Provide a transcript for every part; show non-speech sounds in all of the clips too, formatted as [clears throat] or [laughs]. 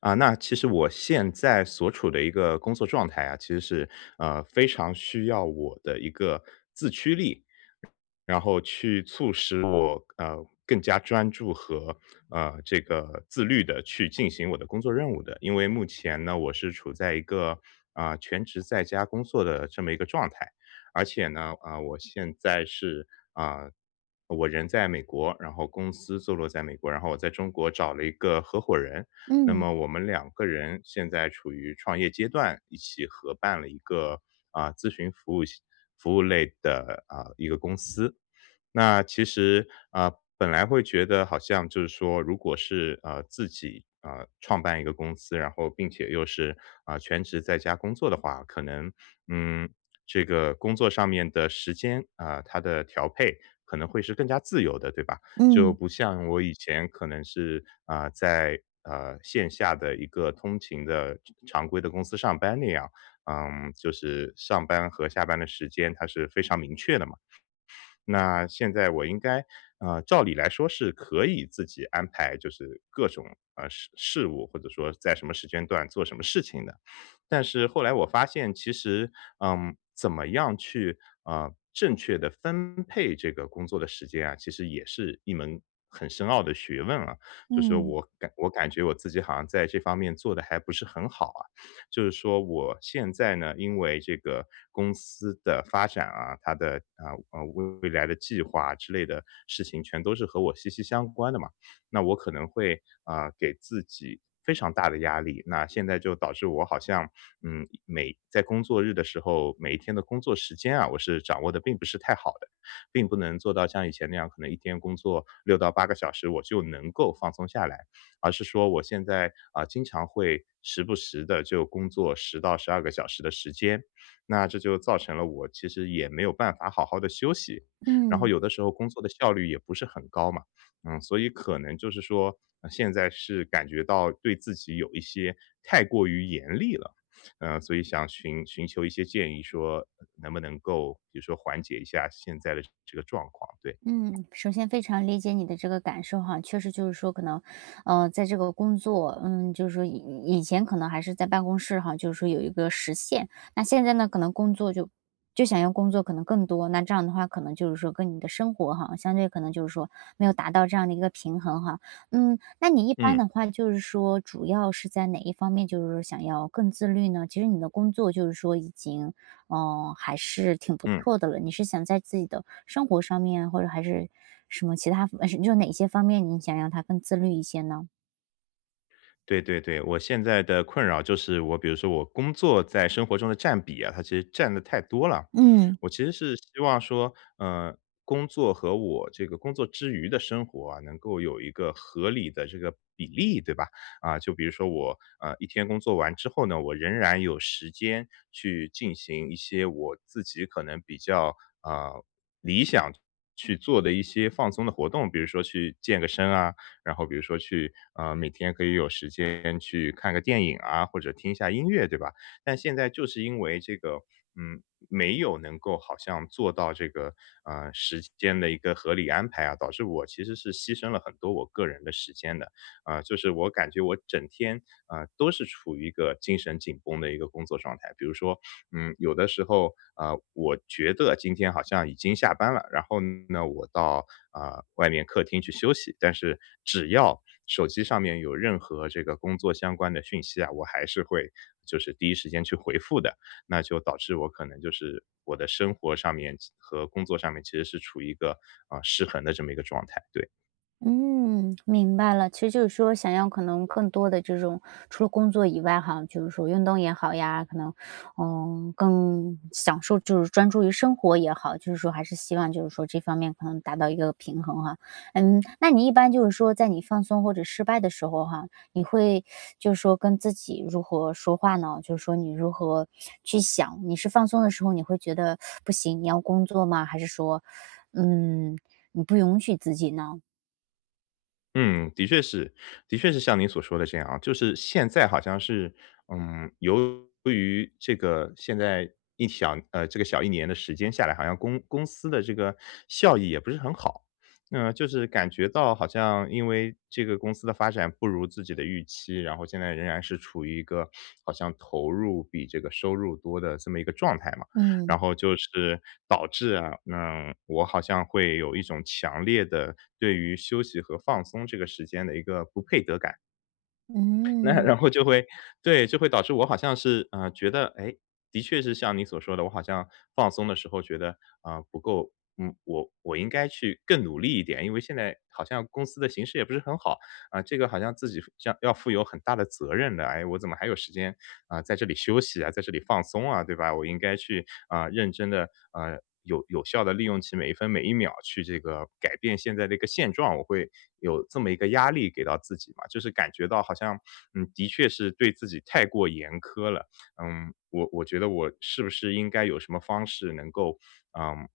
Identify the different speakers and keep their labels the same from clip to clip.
Speaker 1: 那其实我现在所处的一个工作状态啊，其实是，非常需要我的一个自驱力，然后去促使我，更加专注和，这个自律的去进行我的工作任务的。因为目前呢，我是处在一个，全职在家工作的这么一个状态，而且呢，我现在是，啊，我人在美国，然后公司坐落在美国，然后我在中国找了一个合伙人，那
Speaker 2: 嗯
Speaker 1: 么我们两个人现在处于创业阶段，一起合办了一个咨询服务服务类的一个公司。那其实，本来会觉得好像就是说，如果是，自己，创办一个公司，然后并且又是，全职在家工作的话，可能，嗯，这个工作上面的时间，它的调配可能会是更加自由的，对吧？就
Speaker 2: 嗯
Speaker 1: 不像我以前可能是，在，线下的一个通勤的常规的公司上班那样，嗯，就是上班和下班的时间它是非常明确的嘛。那现在我应该照理来说是可以自己安排，就是各种，事务，或者说在什么时间段做什么事情的。但是后来我发现其实，嗯，怎么样去，正确的分配这个工作的时间啊，其实也是一门很深奥的学问啊。就是
Speaker 2: 嗯
Speaker 1: 我感觉我自己好像在这方面做的还不是很好啊。就是说我现在呢，因为这个公司的发展啊，它的未来的计划之类的事情，全都是和我息息相关的嘛。那我可能会给自己非常大的压力。那现在就导致我好像每在工作日的时候，每一天的工作时间啊，我是掌握的并不是太好的，并不能做到像以前那样，可能一天工作6到8个小时，我就能够放松下来。而是说我现在经常会时不时的就工作10到12个小时的时间，那这就造成了我其实也没有办法好好的休息，然后
Speaker 2: 嗯
Speaker 1: 有的时候工作的效率也不是很高嘛。嗯，所以可能就是说、现在是感觉到对自己有一些太过于严厉了。嗯，所以想寻求一些建议，说能不能够，比如说缓解一下现在的这个状况。对。
Speaker 2: 嗯，首先非常理解你的这个感受哈。确实就是说可能，在这个工作，嗯，就是说以前可能还是在办公室哈，就是说有一个时限。那现在呢，可能工作就想要工作可能更多，那这样的话，可能就是说跟你的生活哈，相对可能就是说没有达到这样的一个平衡哈。嗯，那你一般
Speaker 1: 嗯
Speaker 2: 的话就是说主要是在哪一方面，就是说想要更自律呢？其实你的工作就是说已经嗯，还是挺不
Speaker 1: 嗯。
Speaker 2: 错的了。你是想在自己的生活上面，或者还是什么其他，就哪些方面你想让他更自律一些呢？
Speaker 1: 对对对，我现在的困扰就是我比如说我工作在生活中的占比啊，它其实占的太多了。
Speaker 2: 嗯。
Speaker 1: 我其实是希望说，工作和我这个工作之余的生活啊，能够有一个合理的这个比例，对吧？就比如说我，一天工作完之后呢，我仍然有时间去进行一些我自己可能比较，啊理想去做的一些放松的活动，比如说去健个身啊，然后比如说去每天可以有时间去看个电影啊，或者听一下音乐，对吧？但现在就是因为这个，嗯，没有能够好像做到这个，时间的一个合理安排啊，导致我其实是牺牲了很多我个人的时间的。就是我感觉我整天啊，都是处于一个精神紧绷的一个工作状态。比如说，嗯，有的时候，我觉得今天好像已经下班了，然后呢，我到，外面客厅去休息，但是只要手机上面有任何这个工作相关的讯息啊，我还是会就是第一时间去回复的。那就导致我可能就是我的生活上面和工作上面其实是处于一个，失衡的这么一个状态，对。
Speaker 2: 嗯，明白了。其实就是说，想要可能更多的这种，除了工作以外哈，就是说运动也好呀，可能，嗯，更享受就是专注于生活也好，就是说还是希望就是说这方面可能达到一个平衡哈。嗯，那你一般就是说在你放松或者失败的时候哈，你会就是说跟自己如何说话呢？就是说你如何去想，你是放松的时候你会觉得不行，你要工作吗？还是说，嗯，你不允许自己呢？
Speaker 1: 嗯，的确是，的确是像您所说的这样啊，就是现在好像是，嗯，由于这个现在这个小一年的时间下来，好像公司的这个效益也不是很好。那就是感觉到好像因为这个公司的发展不如自己的预期，然后现在仍然是处于一个好像投入比这个收入多的这么一个状态嘛。
Speaker 2: 嗯，
Speaker 1: 然后就是导致啊，那我好像会有一种强烈的对于休息和放松这个时间的一个不配得感。[laughs] 那
Speaker 2: 嗯。
Speaker 1: 然后就会对，就会导致我好像是，觉得，哎，的确是像你所说的，我好像放松的时候觉得，不够我应该去更努力一点，因为现在好像公司的形势也不是很好，这个好像自己要负有很大的责任的。哎，我怎么还有时间，在这里休息啊，在这里放松啊，对吧？我应该去认真的啊，有效的利用起每一分每一秒去这个改变现在的一个现状，我会有这么一个压力给到自己嘛。就是感觉到好像，嗯，的确是对自己太过严苛了。嗯，我觉得我是不是应该有什么方式能够嗯，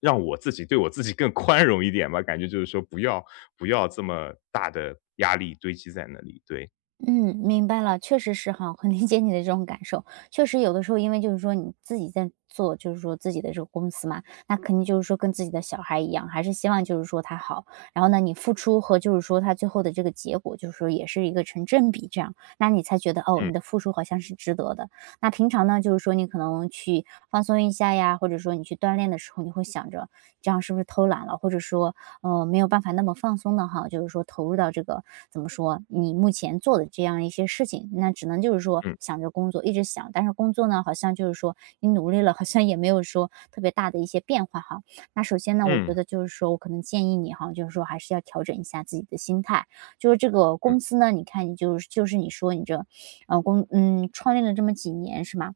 Speaker 1: 让我自己对我自己更 [laughs] 宽容一点吧，感觉就是说不要这么大的压力堆积在那里，对。
Speaker 2: 嗯，明白了，确实是哈，很理解你的这种感受。确实有的时候因为就是说你自己在做，就是说自己的这个公司嘛，那肯定就是说跟自己的小孩一样，还是希望就是说他好。然后呢，你付出和就是说他最后的这个结果，就是说也是一个成正比这样，那你才觉得哦，
Speaker 1: 嗯，
Speaker 2: 你的付出好像是值得的。那平常呢，就是说你可能去放松一下呀，或者说你去锻炼的时候，你会想着这样是不是偷懒了，或者说没有办法那么放松的哈，就是说投入到这个怎么说，你目前做的这样一些事情，那只能就是说
Speaker 1: 嗯，
Speaker 2: 想着工作，一直想，但是工作呢，好像就是说你努力了，好像也没有说特别大的一些变化哈。那首先呢，我
Speaker 1: 嗯，
Speaker 2: 觉得就是说我可能建议你哈，就是说还是要调整一下自己的心态，就是这个
Speaker 1: 嗯，
Speaker 2: 公司呢，你看你就是你说你这，公嗯，创立了这么几年是吗？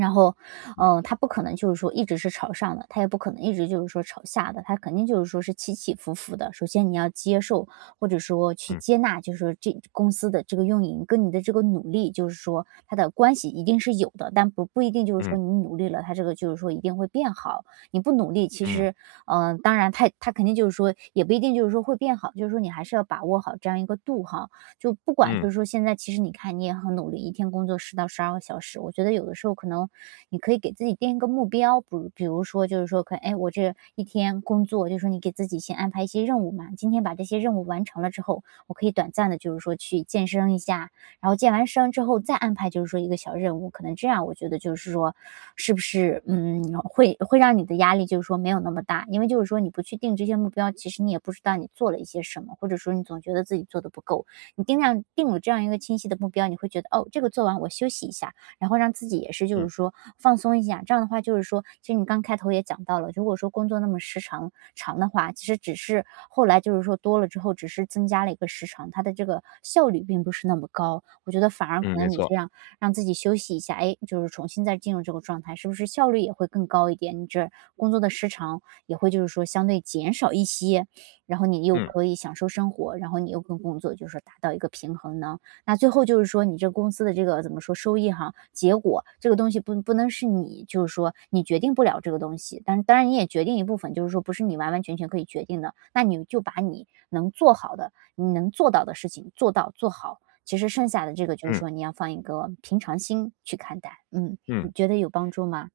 Speaker 2: 然后，嗯，他不可能就是说一直是朝上的，他也不可能一直就是说朝下的，他肯定就是说是起起伏伏的。首先你要接受或者说去
Speaker 1: 嗯，
Speaker 2: 接纳，就是说这公司的这个运营跟你的这个努力，就是说它的关系一定是有的，但不一定就是
Speaker 1: 嗯，
Speaker 2: 说
Speaker 1: 嗯，
Speaker 2: 你努力了，它这个就是说一定会变好。你不努力，其
Speaker 1: 嗯，
Speaker 2: 实，当然他肯定就是说也不一定就是说会变好，就是说你还是要把握好这样一个度哈。就不管就
Speaker 1: 嗯，
Speaker 2: 是说现在其实你看你也很努力，一天工作10到12个小时，我觉得有的时候可能你可以给自己定一个目标，比如说就是说可哎，我这一天工作就是说你给自己先安排一些任务嘛，今天把这些任务完成了之后，我可以短暂的就是说去健身一下，然后健完身之后再安排就是说一个小任务，可能这样我觉得就是说是不是，嗯，会让你的压力就是说没有那么大。因为就是说你不去定这些目标，其实你也不知道你做了一些什么，或者说你总觉得自己做的不够。你定量定了这样一个清晰的目标，你会觉得哦，这个做完我休息一下，然后让自己也是就
Speaker 1: 嗯，
Speaker 2: 是说放松一下。这样的话，就是说，其实你刚开头也讲到了，如果说工作那么时长长的话，其实只是后来就是说多了之后，只是增加了一个时长，它的这个效率并不是那么高。我觉得反而可
Speaker 1: 嗯，没
Speaker 2: 能你
Speaker 1: 错。
Speaker 2: 这样让自己休息一下，哎，就是重新再进入这个状态，是不是效率也会更高一点？你这工作的时长也会就是说相对减少一些。然后你又
Speaker 1: 嗯，
Speaker 2: 可以享受生活，然后你又跟工作就是说达到一个平衡呢？那最后就是说你这公司的这个怎么说收益哈，结果这个东西不能是你就是说你决定不了这个东西，但是当然你也决定一部分，就是说不是你完完全全可以决定的，那你就把你能做好的、你能做到的事情做到做好。其实剩下的这个就是
Speaker 1: 嗯，
Speaker 2: 说你要放一个平常心去看待，嗯，你
Speaker 1: 嗯。
Speaker 2: 觉得有帮助吗？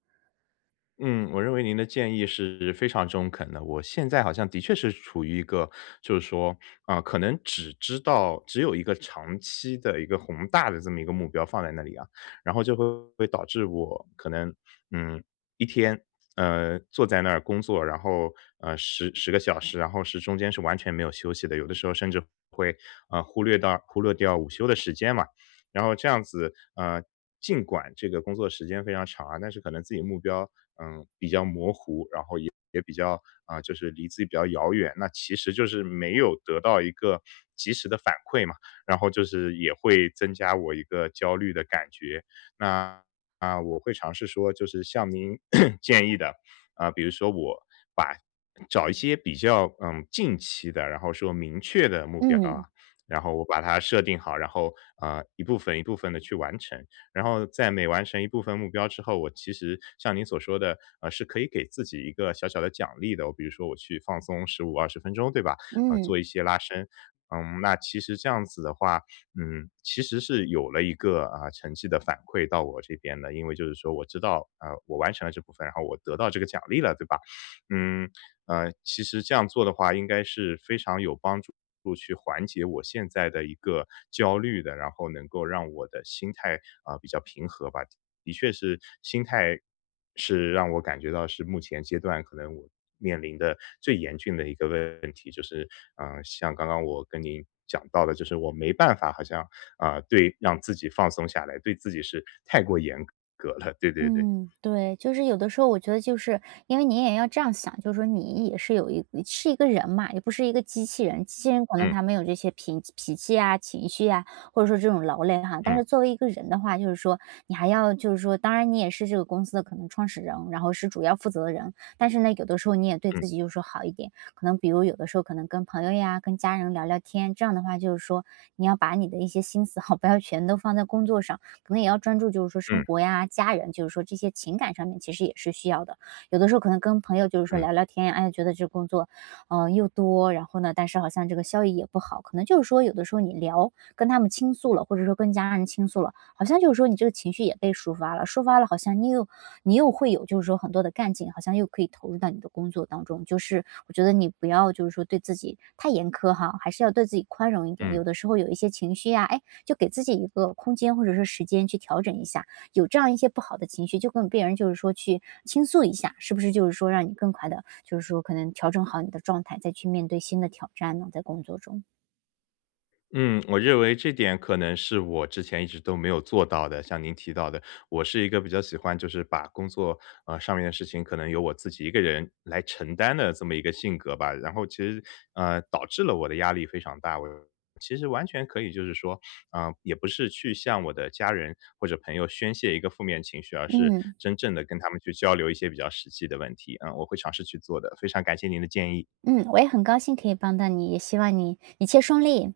Speaker 1: 嗯，我认为您的建议是非常中肯的。我现在好像的确是处于一个，就是说，可能只知道只有一个长期的一个宏大的这么一个目标放在那里啊，然后就会导致我可能，嗯，一天，坐在那儿工作，然后，十个小时，然后是中间是完全没有休息的，有的时候甚至会，忽略掉午休的时间嘛。然后这样子，尽管这个工作时间非常长啊，但是可能自己目标，嗯，比较模糊，然后也比较就是离自己比较遥远。那其实就是没有得到一个及时的反馈嘛，然后就是也会增加我一个焦虑的感觉。那我会尝试说，就是像您 [coughs] [clears throat] 建议的，比如说我把找一些比较近期的，然后说明确的目标啊，
Speaker 2: 嗯
Speaker 1: 然后我把它设定好，然后，一部分一部分的去完成。然后在每完成一部分目标之后，我其实像您所说的，是可以给自己一个小小的奖励的哦。我比如说我去放松15-20分钟，对吧？做
Speaker 2: 嗯。
Speaker 1: 一些拉伸。嗯，那其实这样子的话，嗯，其实是有了一个，成绩的反馈到我这边的。因为就是说我知道，我完成了这部分，然后我得到这个奖励了，对吧？嗯，其实这样做的话应该是非常有帮助去缓解我现在的一个焦虑的，然后能够让我的心态，比较平和吧。的确是心态是让我感觉到是目前阶段可能我面临的最严峻的一个问题，就是嗯，像刚刚我跟您讲到的，就是我没办法好像，对让自己放松下来，对自己是太过严格了，对对对。
Speaker 2: 嗯，对，就是有的时候我觉得就是因为你也要这样想，就是说你也是是一个人嘛，也不是一个机器人。机器人可能
Speaker 1: 嗯，
Speaker 2: 他没有这些脾气啊、情绪啊，或者说这种劳累哈。但
Speaker 1: 嗯，
Speaker 2: 是作为一个人的话，就是说你还要就是说，当然你也是这个公司的可能创始人，然后是主要负责的人。但是呢，有的时候你也对
Speaker 1: 嗯，
Speaker 2: 自己就是说好一点，可能比如有的时候可能跟朋友呀、跟家人聊聊天，这样的话就是说你要把你的一些心思 [laughs] 好，不要全都放在工作上。可能也要专注就是说
Speaker 1: 嗯，
Speaker 2: 生活呀、家人，就是说这些情感上面其实也是需要的。有的时候可能跟朋友就是说
Speaker 1: 嗯，
Speaker 2: 聊聊天呀，哎呀，觉得这工作，嗯，又多，然后呢，但是好像这个效益也不好，可能就是说有的时候你聊跟他们倾诉了，或者说跟家人倾诉了，好像就是说你这个情绪也被抒发了，抒发了好像你又会有就是说很多的干劲，好像又可以投入到你的工作当中。就是我觉得你不要就是说对自己太严苛哈，还是要对自己宽容一点。
Speaker 1: 嗯。
Speaker 2: 有的时候有一些情绪呀、哎，就给自己一个空间或者是时间去调整一下，有这样一些不好的情绪，就跟别人就是说去倾诉一下，是不是就是说让你更快的，就是说可能调整好你的状态，再去面对新的挑战呢？在工作中，
Speaker 1: 嗯，我认为这点可能是我之前一直都没有做到的，像您提到的，我是一个比较喜欢就是把工作，上面的事情可能由我自己一个人来承担的这么一个性格吧，然后其实，导致了我的压力非常大，我其实完全可以就是说，嗯，也不是去向我的家人或者朋友宣泄一个负面情绪，而是
Speaker 2: 嗯
Speaker 1: 真正的跟他们去交流一些比较实际的问题，嗯，我会尝试去做的，非常感谢您的建议。
Speaker 2: 嗯，我也很高兴可以帮到你，也希望你一切顺利。